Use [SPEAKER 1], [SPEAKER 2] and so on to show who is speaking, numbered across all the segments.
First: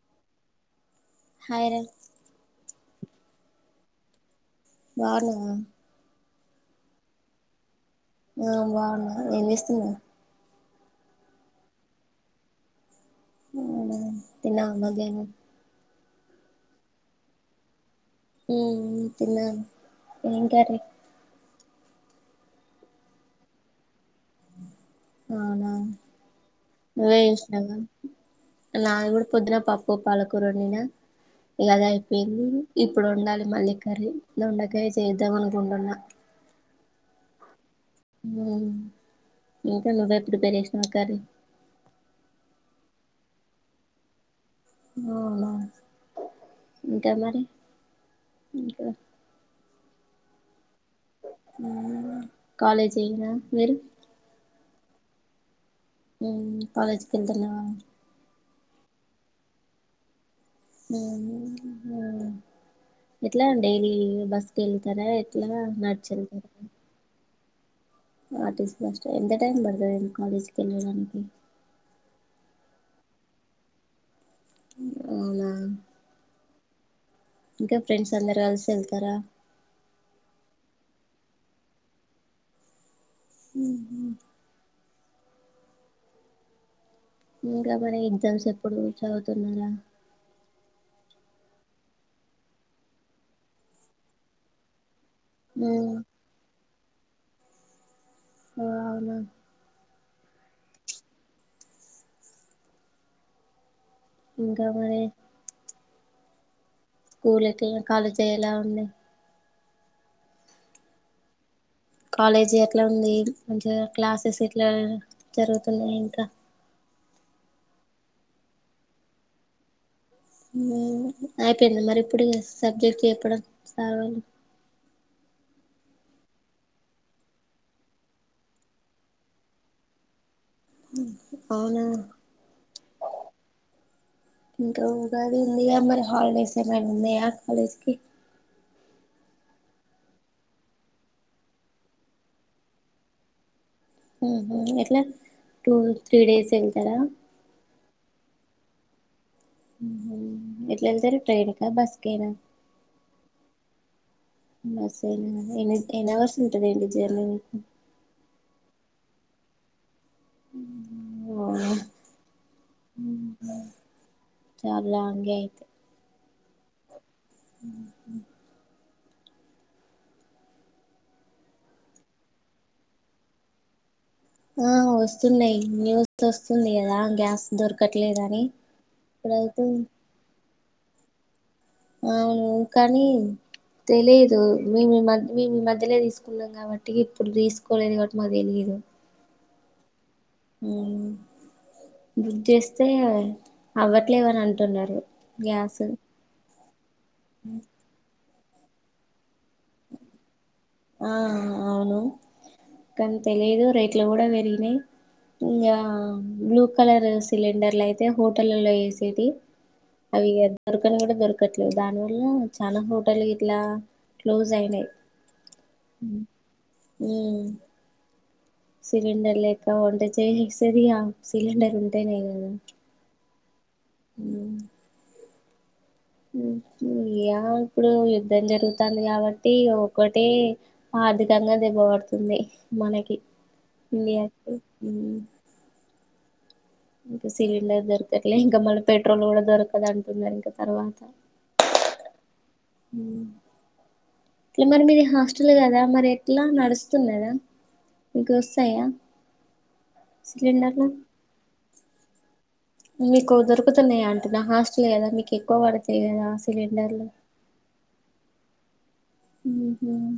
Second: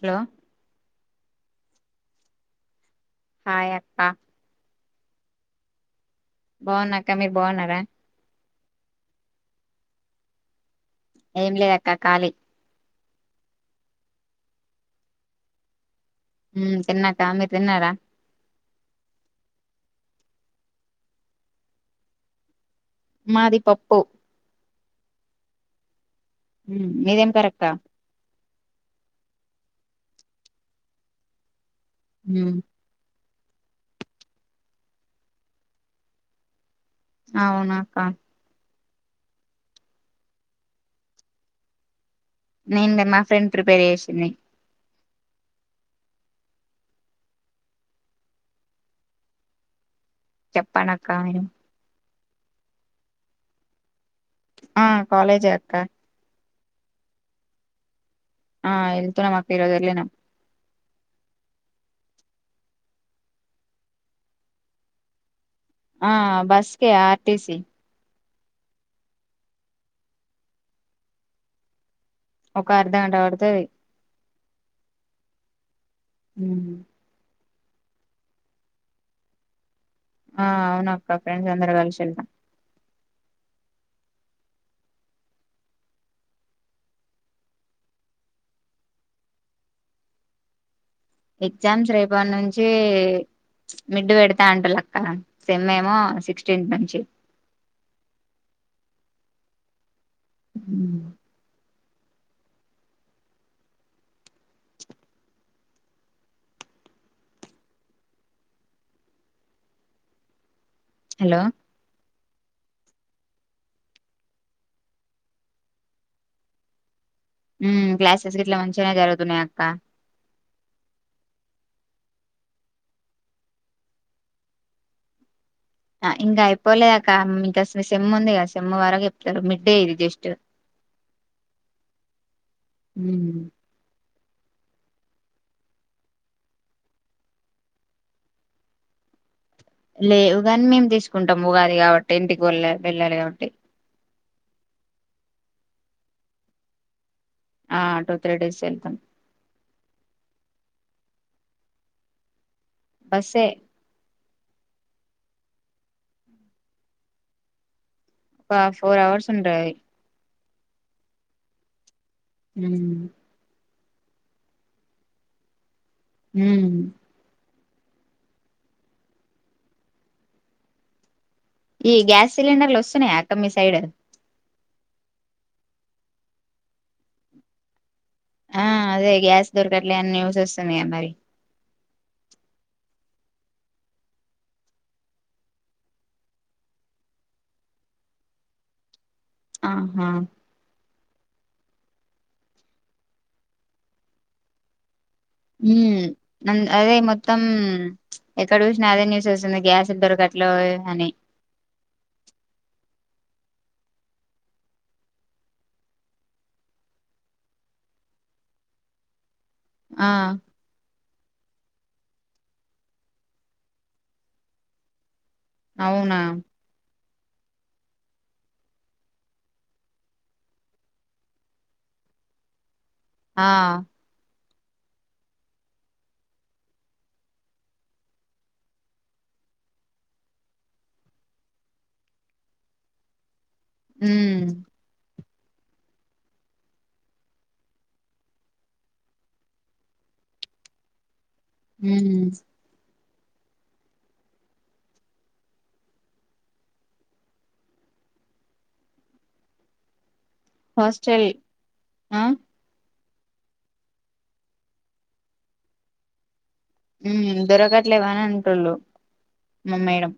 [SPEAKER 1] Hello
[SPEAKER 2] hi రా
[SPEAKER 1] hi అక్క
[SPEAKER 2] బాణావ
[SPEAKER 1] బాగునక్క మీరు బాగున్నారా
[SPEAKER 2] ఆ బాగున్నా ఏం చేస్తున్నవ్
[SPEAKER 1] ఏంలే అక్క కాలి.
[SPEAKER 2] అవునా తిన్నవా మధ్యానం.
[SPEAKER 1] ఉమ్ తిన్నాక అ మీర్ తిన్నారా?
[SPEAKER 2] ఉమ్ తిన్నాం ఎమ్ కర్రీ
[SPEAKER 1] మాది పప్పు
[SPEAKER 2] అవునా
[SPEAKER 1] ఉమ్,
[SPEAKER 2] నువ్వే
[SPEAKER 1] మీదేం కరక్క
[SPEAKER 2] చేసినవ్గా నాది గుడా పొద్దున పప్పు పాలకూరొండిన ఇగ అద్ అయిపోయింది ఇప్పుడు ఒండాలి. మళ్ళీ కర్రీ దొండకాయ్ చేద్దాం అనుకుంటున్న.
[SPEAKER 1] అవునా
[SPEAKER 2] ఆమ్మో [inaudible] నువ్వే ప్రిపేర్ చేసినవా కర్రీ
[SPEAKER 1] నేన్ మా ఫ్రెండ్ ప్రిపేర్ చేసింది.
[SPEAKER 2] అవునా ఇంకా మరి ఇంకా
[SPEAKER 1] పనకాయనం.
[SPEAKER 2] కాలేజేనా మీరు
[SPEAKER 1] ఆ కాలేజే అక్క.
[SPEAKER 2] మ్ కాలేజ్కెళ్తున్నవా
[SPEAKER 1] ఆ ఎళ్తున్నమక్క ఈ రోజ్ ఎళ్ళినం.
[SPEAKER 2] ఎట్లా డైలీ బస్కెళ్తరా
[SPEAKER 1] ఆ బస్కే ఆర్టీసీ
[SPEAKER 2] ఆర్టిస్ట్ బస్క ఎంత టైం పడ్తది కాలేజ్కెళ్ళడానికి
[SPEAKER 1] ఒక అర్ధ గంట పడ్తది.
[SPEAKER 2] అవునా
[SPEAKER 1] మ్
[SPEAKER 2] ఇంకా ఫ్రెండ్స్ అందరు కల్సి ఎళ్తరా
[SPEAKER 1] ఆ అవునక్క ఫ్రెండ్స్ అందర్ కల్సి ఎళ్తాం.
[SPEAKER 2] మ్ హ్ ఇంకా మరి ఎగ్జామ్స్ ఎప్పుడు చదువుతున్నారా
[SPEAKER 1] ఎగ్జామ్స్ రేపట్ నుంచి మిడ్ పెడ్తా అంటున్లక్క సేమ్ ఏమో సిక్స్టీన్థ్ నుంచి
[SPEAKER 2] ఆ అవునా
[SPEAKER 1] మ్
[SPEAKER 2] ఇంకా మరీ స్కూల్ ఎట్ల కాలేజ్ ఎలా ఉంది.
[SPEAKER 1] హలో!
[SPEAKER 2] కాలేజీ ఎట్ల ఉంది. మంచిగ క్లాస్సేస్ ఎట్లా జరుగుతున్నాయి ఇంకా
[SPEAKER 1] మ్ క్లాసెస్ గిట్ల మంచిగనే జరుగుతున్నయి అక్క
[SPEAKER 2] అయిపోయిందా మరి ఇప్పుడు ఇగ సబ్జెక్ట్ చెప్పడం సార్ వాళ్లు
[SPEAKER 1] ఆ ఇంకా అయిపోలే అక్క మ్ ఇంకా మీ సెమ్ ఉందిగా సెమ్ వరకు చెప్తరు. మిడ్డే ఇది జస్ట్
[SPEAKER 2] అవునా ఇంకా ఉగాది ఉందిగా మరి హాలిడేస్ ఏమైనా ఉన్నయా కాలేజ్కి
[SPEAKER 1] లేవు గన్ మేం తీస్కుంటాం. ఉగాది కాబట్టి ఇంటికి వెళ్ళ వెళ్ళాలి కాబట్టి
[SPEAKER 2] మ్ హ్ ఎట్లా టూ త్రి డేస్ ఎళ్తరా?
[SPEAKER 1] ఆ టూ త్రీ డేస్ ఎళ్తం.
[SPEAKER 2] ఎట్ల ఎళ్తరు ట్రైన్కా, బస్కేనా
[SPEAKER 1] బస్సే.
[SPEAKER 2] బస్సేనా ఎన్ ఎన్ని అవర్స్ ఉంటద్ ఏంటి జర్నీ
[SPEAKER 1] పా ఫోర్ అవర్స్ ఉంటది.
[SPEAKER 2] మ్ హ్ అవునా
[SPEAKER 1] ఉమ్,
[SPEAKER 2] చాలా లాంగే అయితే
[SPEAKER 1] ఊమ్
[SPEAKER 2] ఊహ్మ్మ్
[SPEAKER 1] ఈ గ్యాస్ సిలిండర్లు వస్తున్నాయా అక్క మీ సైడ్
[SPEAKER 2] ఆ వస్తున్నయి న్యూస్ వస్తుంది కదా గ్యాస్ దొర్
[SPEAKER 1] ఆ అదే గ్యాస్ దొరకట్లే అన్ న్యూస్ వస్తుందిగా మరి
[SPEAKER 2] అవును కానీ తెలియదు మేము ఈ మధ్ ఈ మధ్యలో తీసుకున్నాం కాబట్టి ఇప్పుడు తీసుకోలేదు కాబట్టి మాకు తెలియదు అ [inaudible]
[SPEAKER 1] ఆహా
[SPEAKER 2] బుగ్ చేస్తే అవ్వట్లేదాని అంటున్నరు గ్యాస్
[SPEAKER 1] అన్ అదే మొత్తం ఎక్కడ చూసినా అదే న్యూస్ వస్తుంది గ్యాస్లు దొరకట్లే అని
[SPEAKER 2] ఆ అవును కానీ తెలిదు రేట్లు కూడా పెరిగినయి ఇంకా బ్లూ కలర్ సిలిండర్లు అయితే హోటలల్లో వేసేటి
[SPEAKER 1] ఆ
[SPEAKER 2] అవిగ దొరకను గుడ దొరక ట్లే దాని వల్ల చాలా హోటల్ గిట్లా క్లోజ్ అయినయ్
[SPEAKER 1] అవునా
[SPEAKER 2] ఉమ్ సిలిండర్లేక వంటచే సిరి సిలిండర్ ఉంటేనే కదా
[SPEAKER 1] ఆ
[SPEAKER 2] ఊహ్మ్మ్ ఏమో ఇప్పుడు యుద్ధం జరుగుతాంది కాబట్టి ఒకటే ఆర్ధికంగా దెబ్బబడుతుంది మనకి
[SPEAKER 1] ఉమ్
[SPEAKER 2] ఇండియాకి ఇంక సిలిండర్ దొరకట్లే ఇంక మళ్ళ పెట్రోల్ గూడ దొరకాదు అంటున్నారు ఇంకా తర్వాత
[SPEAKER 1] ఉమ్
[SPEAKER 2] ఇట్లమరి మీది హాస్టల్ కదా మరి ఎట్లా నడుస్తున్నదా మీకోస్తయా
[SPEAKER 1] హాస్టల్ ఆ
[SPEAKER 2] మీకు దొకుతున్నాయ అంటునా హాస్టల్ కదా మీకు ఎక్కువ పడతయి కదా సిలిండర్లు
[SPEAKER 1] ఉమ్ దొరకట్లే వని అంటుండు మా
[SPEAKER 2] ఉహు
[SPEAKER 1] మేడం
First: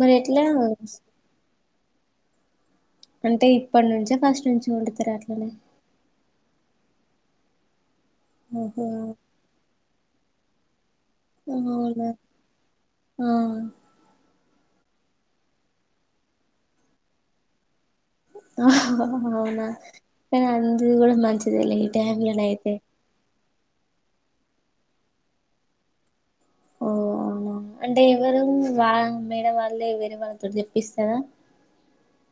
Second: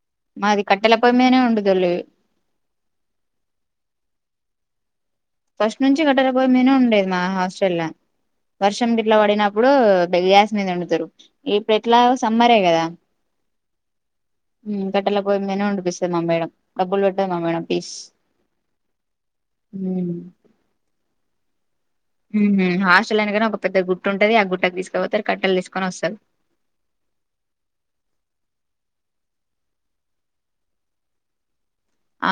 [SPEAKER 2] మరి ఎట్లా
[SPEAKER 1] మాది కట్టెల పొయ్యిమీదనే వండుతలే
[SPEAKER 2] అంటే ఇప్పటి నుంచ ఫస్ట్ నుంచి వండుతర అట్
[SPEAKER 1] ఫస్ట్ నుంచి గట్టల పోయి మీదనే వండేది మా హాస్టల్ల వర్షం
[SPEAKER 2] ఓహో
[SPEAKER 1] గిట్ల వడినప్పుడు గ్యాస్ మీద వండుతరు ఇప్పుడు
[SPEAKER 2] అవునా
[SPEAKER 1] ఎట్లాగొ సమ్మరే గదా
[SPEAKER 2] ఆ
[SPEAKER 1] ఉమ్ కట్టెల పోయి మీదనే వండిపిస్తది మా మేడం డబ్బులు పెట్టదు మా మేడం ఫీస్
[SPEAKER 2] అవునా
[SPEAKER 1] ఉమ్
[SPEAKER 2] కాని అంది కూడా మంచిదేలే టైమ్ లోనయితే
[SPEAKER 1] హాస్టల్ అనగానే ఒక పెద్ద గుట్ట ఉంటది ఆ గుట్టకు తీసుకపోతరు కట్టలు తీసుకొని వస్తరు
[SPEAKER 2] ఓ అంటే ఎవరు వాల్ మేడ వాళ్ళే వేరే వాళ్ళతో తెప్పిస్తర
[SPEAKER 1] ఆ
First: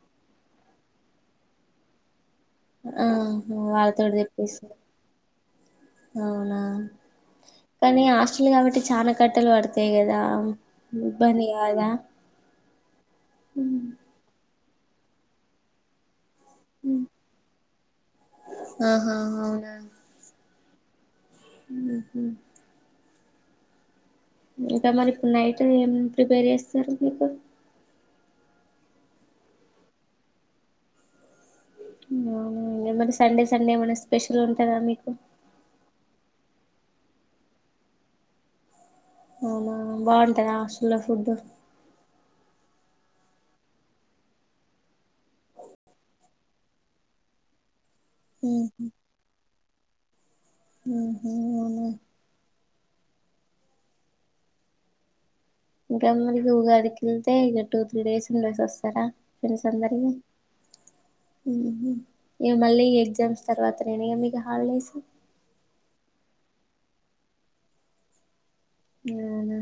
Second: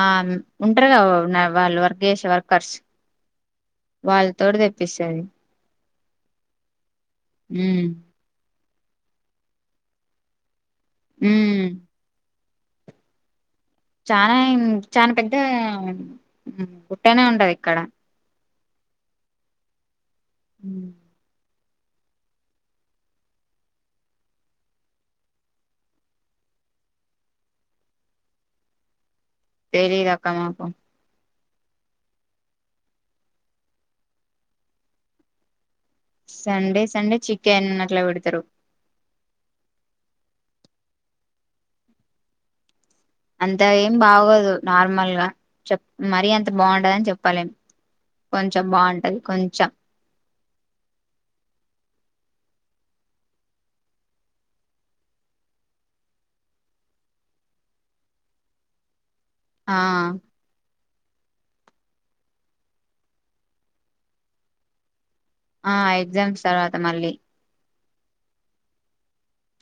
[SPEAKER 1] ఉంటరుగా వ్ వాళ్ళు వర్క్ చేసే వాళ్ళు
[SPEAKER 2] అహో వాళ్ళతోటి తెప్పిస్తరు
[SPEAKER 1] తెప్పిస్తది
[SPEAKER 2] అవునా
[SPEAKER 1] ఉమ్
[SPEAKER 2] కానీ హాస్టల్ కాబట్టి చాలా కట్టలు వడతయి కదా ఇబ్బంది
[SPEAKER 1] ఉమ్
[SPEAKER 2] గాదా
[SPEAKER 1] చానా ఎమ్ చాన పెద్ద గుట్టనే ఉంటది ఇక్కడ
[SPEAKER 2] ఆహా అవునా
[SPEAKER 1] హ్మ్మ్
[SPEAKER 2] ఉహు ఇంకా మరి ఇప్పుడు నైట్ ఏం ప్రిపేర్ చేస్తరు మీకు
[SPEAKER 1] తెలీదు అక్క మాకు
[SPEAKER 2] మరి సండే సండే ఏమన్నా స్పెషల్ ఉంటందా మీకు
[SPEAKER 1] సండే సండే చికెన్ అట్లా పెడుతారు.
[SPEAKER 2] అవునా బాగుంటదా హాస్టల్ల ఫుడ్డు.
[SPEAKER 1] అంత ఏం బాగోదు నార్మల్ గా చెప్ మరీ అంత బాగుండదని చెప్పాలేం. కొంచెం బాగుంటది కొంచెం.
[SPEAKER 2] మ్ హు అవున ఉగాది ఉగాదికి ఎల్తే ఈగ టూ త్రీ డేస్ ఉండేసి ఓస్తరా ఫ్రెండ్స్
[SPEAKER 1] ఆ
[SPEAKER 2] అందరూ ఉహామ్ ఇగా మళ్ళీ ఈ ఎగ్జామ్స్ తర్వాత నేన ఇగ మీకు హాలిడేస్
[SPEAKER 1] ఆహ్ ఎగ్జామ్స్ తర్వాత మళ్ళీ.
[SPEAKER 2] ఆవునా.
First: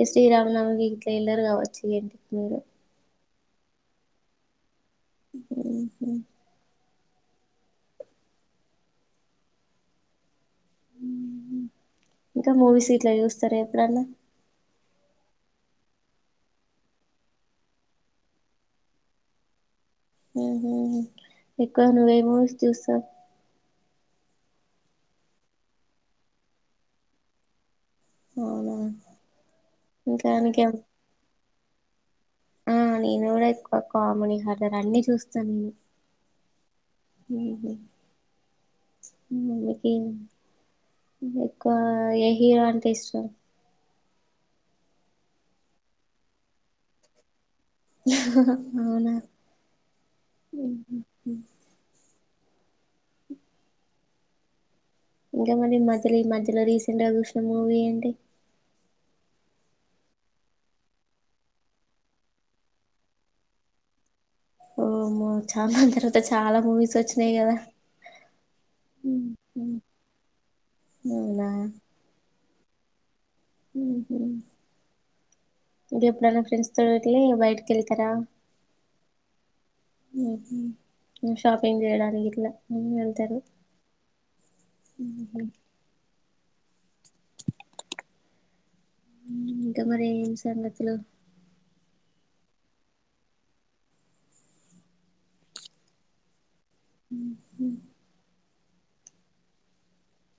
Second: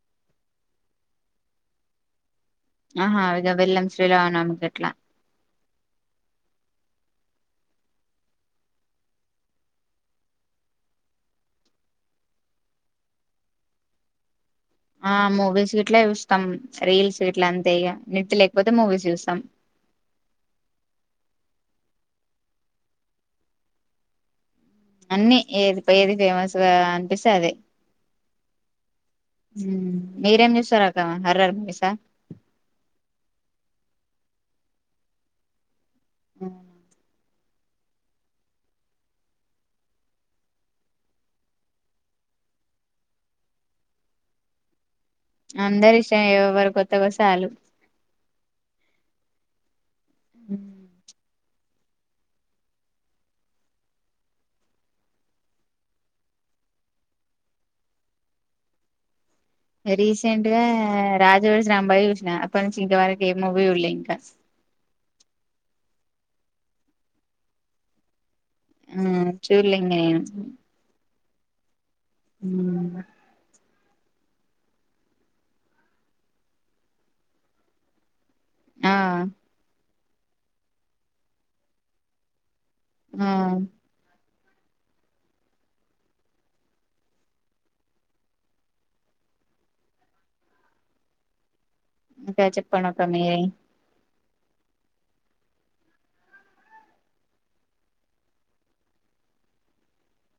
[SPEAKER 2] ఈ శ్రీరామనమికి ఎల్లారు కావచ్చు ఇంటికి మీరు.
[SPEAKER 1] ఆహా ఇగ వెళ్లాం శ్రీరామనవమికి అట్లా.
[SPEAKER 2] ఉమ్ ఉహూ. ఇంకా మూవీస్ గిట్ల చూస్తారా ఎప్పుడన్నా.
[SPEAKER 1] ఆహ్ మూవీస్ గిట్ల చూస్తాం రీల్స్ గిట్ల అంతే ఇగా నేట్ లేకపోతే మూవీస్ చూస్తాం.
[SPEAKER 2] ఉమ్ ఎక్కడ నువ్వు ఏం మూవీస్ చూస్తావు.
[SPEAKER 1] అన్నీ ఏది ఏది ఫేమస్గా అనిపిస్తే అది.
[SPEAKER 2] అవునా
[SPEAKER 1] ఉమ్
[SPEAKER 2] ఇంకా
[SPEAKER 1] మీరేం చస్తారాక్క హారర్ మూవీస్ ఆహ్.
[SPEAKER 2] ఆహ్ నేను కూడా ఎక్కువ కామెడీ హారర్ అన్ని చూస్తా నేను.
[SPEAKER 1] ఉమ్
[SPEAKER 2] ఉమ్ [unintelligible] ఎక్కువ ఏ హీరో అంటే ఇష్టం.
[SPEAKER 1] అందరూ ఇష్టమే ఎవరు కొత్తగా ఒస్తే అల్లు.
[SPEAKER 2] అవునా ఉమ్ హు. ఇంకా మరి మధ్యలో ఈ మధ్యలో రీసెంట్ గా చూసిన మూవీ ఏంటి.
[SPEAKER 1] రీసెంట్ గా రాజు వెడ్స్ రాంబాయ్ చూసిన అప్పటి నుంచి ఇంత వరకి ఏ మూవీ చూడ్లే ఇంకా.
[SPEAKER 2] ఓమో చాలా తర్వాత చాలా మూవీస్ వచ్చినాయి కదా.
[SPEAKER 1] ఉమ్ చూడలే ఇంకా ఏమ్.
[SPEAKER 2] అవునా.
[SPEAKER 1] ఉమ్.
[SPEAKER 2] ఉమ్ హు ఇంకా ఎప్పుడన్న ఫ్రెండ్స్ తోటి అట్లే బయటకి వెళ్తారా.
[SPEAKER 1] ఆహ్.
[SPEAKER 2] ఉమ్ ఇంక్ షాపింగ్ చేయడానికిట్లా.
[SPEAKER 1] ఆహ్.
[SPEAKER 2] ఉమ్. ఉమ్ ఇంకా మరి ఏం సంగతులు.
[SPEAKER 1] ఇంకా చెప్పండి ఒకమే.
[SPEAKER 2] ఉమ్ హు.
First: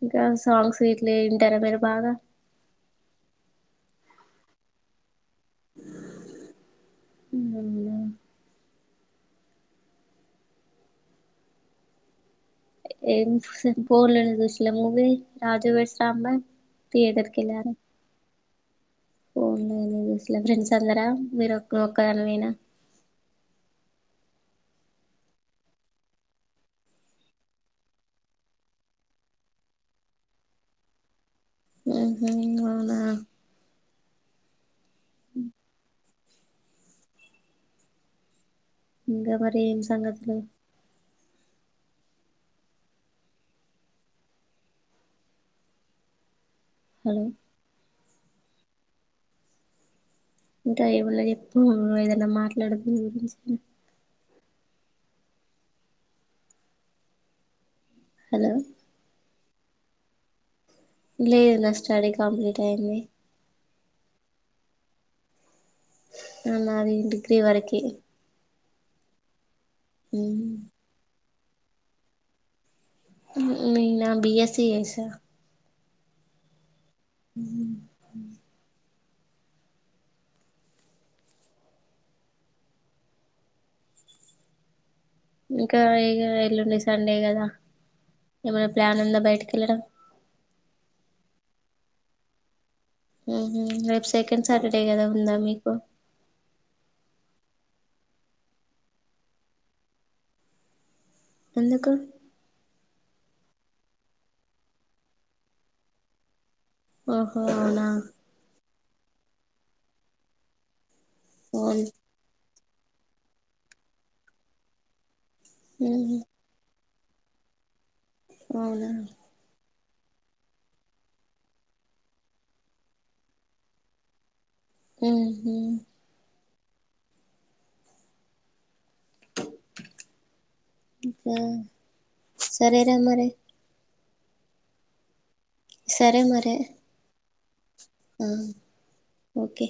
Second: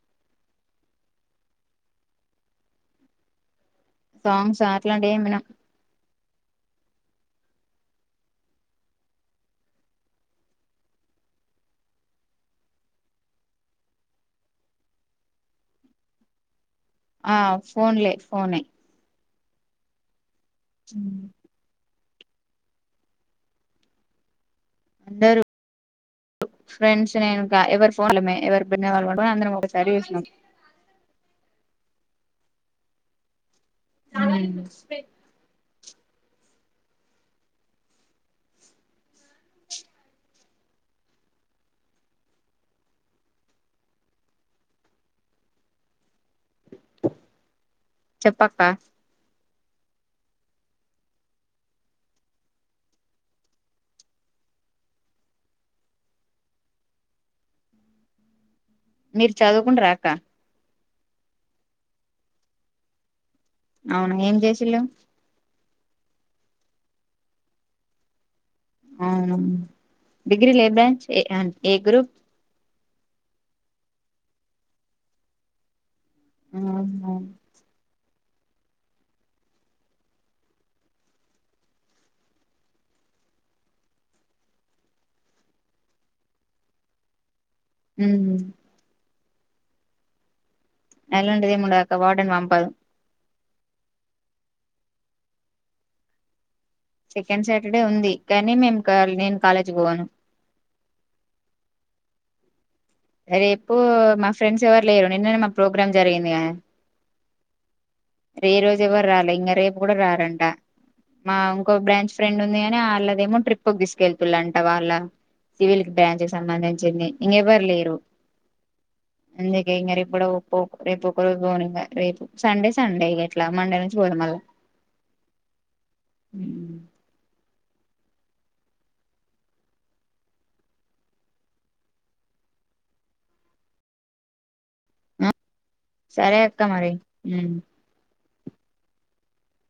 [SPEAKER 2] ఇంకా సాంగ్స్ గిట్ల వింటారా మీరు బాగా.
[SPEAKER 1] సాంగ్స్ అట్లాంటివి ఏం వినం.
[SPEAKER 2] ఉమ్ మరి మీరు. ఎమ్ సీన్ ఫోన్లానే చూసిలే movie Raju weds Rambai. Theatre
[SPEAKER 1] ఆహ్ ఫోన్లే ఫోన్ ఏ.
[SPEAKER 2] ఫోన్ లో చూసిల ఫ్రెండ్స్ అందరా మీరు ఒక్క ఒక దానివేనా.
[SPEAKER 1] అందరూ. ఫ్రెండ్స్ నేను ఇంకా ఎవరు ఫోన్లమే ఎవరి బెడ్ మీద వాళ్ళు పండుకొని అందరం ఒకసారి చూసినాం.
[SPEAKER 2] ఉమ్ హు అవునా.
[SPEAKER 1] ఉమ్.
[SPEAKER 2] ఉమ్. ఇంకా మరి ఏం సంగతులు. హలో
[SPEAKER 1] చెప్పక్క.
[SPEAKER 2] ఇంకా ఏములే చెప్పు ఉమ్ ఏదన్న మాట్లాడు నువ్వు. హలో
[SPEAKER 1] మీరు చదువుకుంటరా అక్క
[SPEAKER 2] లేదు నా స్టడీ కంప్లీట్ అయింది.
[SPEAKER 1] ఔనా ఏం జెశిల్లూ.
[SPEAKER 2] అ నాది డిగ్రీ వరకె
[SPEAKER 1] ఔను డిగ్రీలేబ్యాచ్ ఏ అ ఏ గ్రూప్
[SPEAKER 2] నీనా బీఎస్సీ జేశా
[SPEAKER 1] ఉమ్
[SPEAKER 2] ఉమ్ ఉమ్ ఇంకా ఇగ ఎల్లుండి సండే కదా
[SPEAKER 1] ఉమ్
[SPEAKER 2] ఎమన్నా ప్లాన్ ఉందా బయటక్ తిరగడం
[SPEAKER 1] అట్లాంటిదేముండదక్క వార్డెన్ వంపదు
[SPEAKER 2] ఉహు రేప్ సెకండ్ సాటర్డే గదా ఉందా మీకు
[SPEAKER 1] సెకండ్ సాటర్డే ఉంది కానీ మేం కాల్న్ నేన్ కాలేజ్ వోను
[SPEAKER 2] ఎందుకు?
[SPEAKER 1] రేపు మా ఫ్రెండ్స్ ఎవ్వరు లేరు నిన్న నే మాక్ ప్రోగ్రామ్ జరిగింది గద
[SPEAKER 2] ఓహో అవునా
[SPEAKER 1] ఎవ్వర్రాలే ఇంగ రేపు గూడ రారంట మా ఉంకో
[SPEAKER 2] అవును
[SPEAKER 1] బ్రాంచ్ ఫ్రెండ్ ఉంద్ ఉంది గాని ఆళ్లదేమో ట్రిప్క్ దిస్కెళ్తులంట వాళ్ళ సివిల్కి
[SPEAKER 2] ఉహు
[SPEAKER 1] బ్రాంచ్ కి సంబంధించి చింది ఇంగెఎవ్వర్లేరు.
[SPEAKER 2] అవునా
[SPEAKER 1] ఇంగ రేపు గుడా ఒపో రేపొక్క రోజు బోనింగా రేపు సండే సండే ఇగ ఎట్లా మండే నుంచి బోత మళ్ళా
[SPEAKER 2] ఉమ్ హు
[SPEAKER 1] ఉమ్
[SPEAKER 2] స సరేరా మరి
[SPEAKER 1] సరే అక్క మరి ఉమ్
[SPEAKER 2] ఆహ్ ఓకే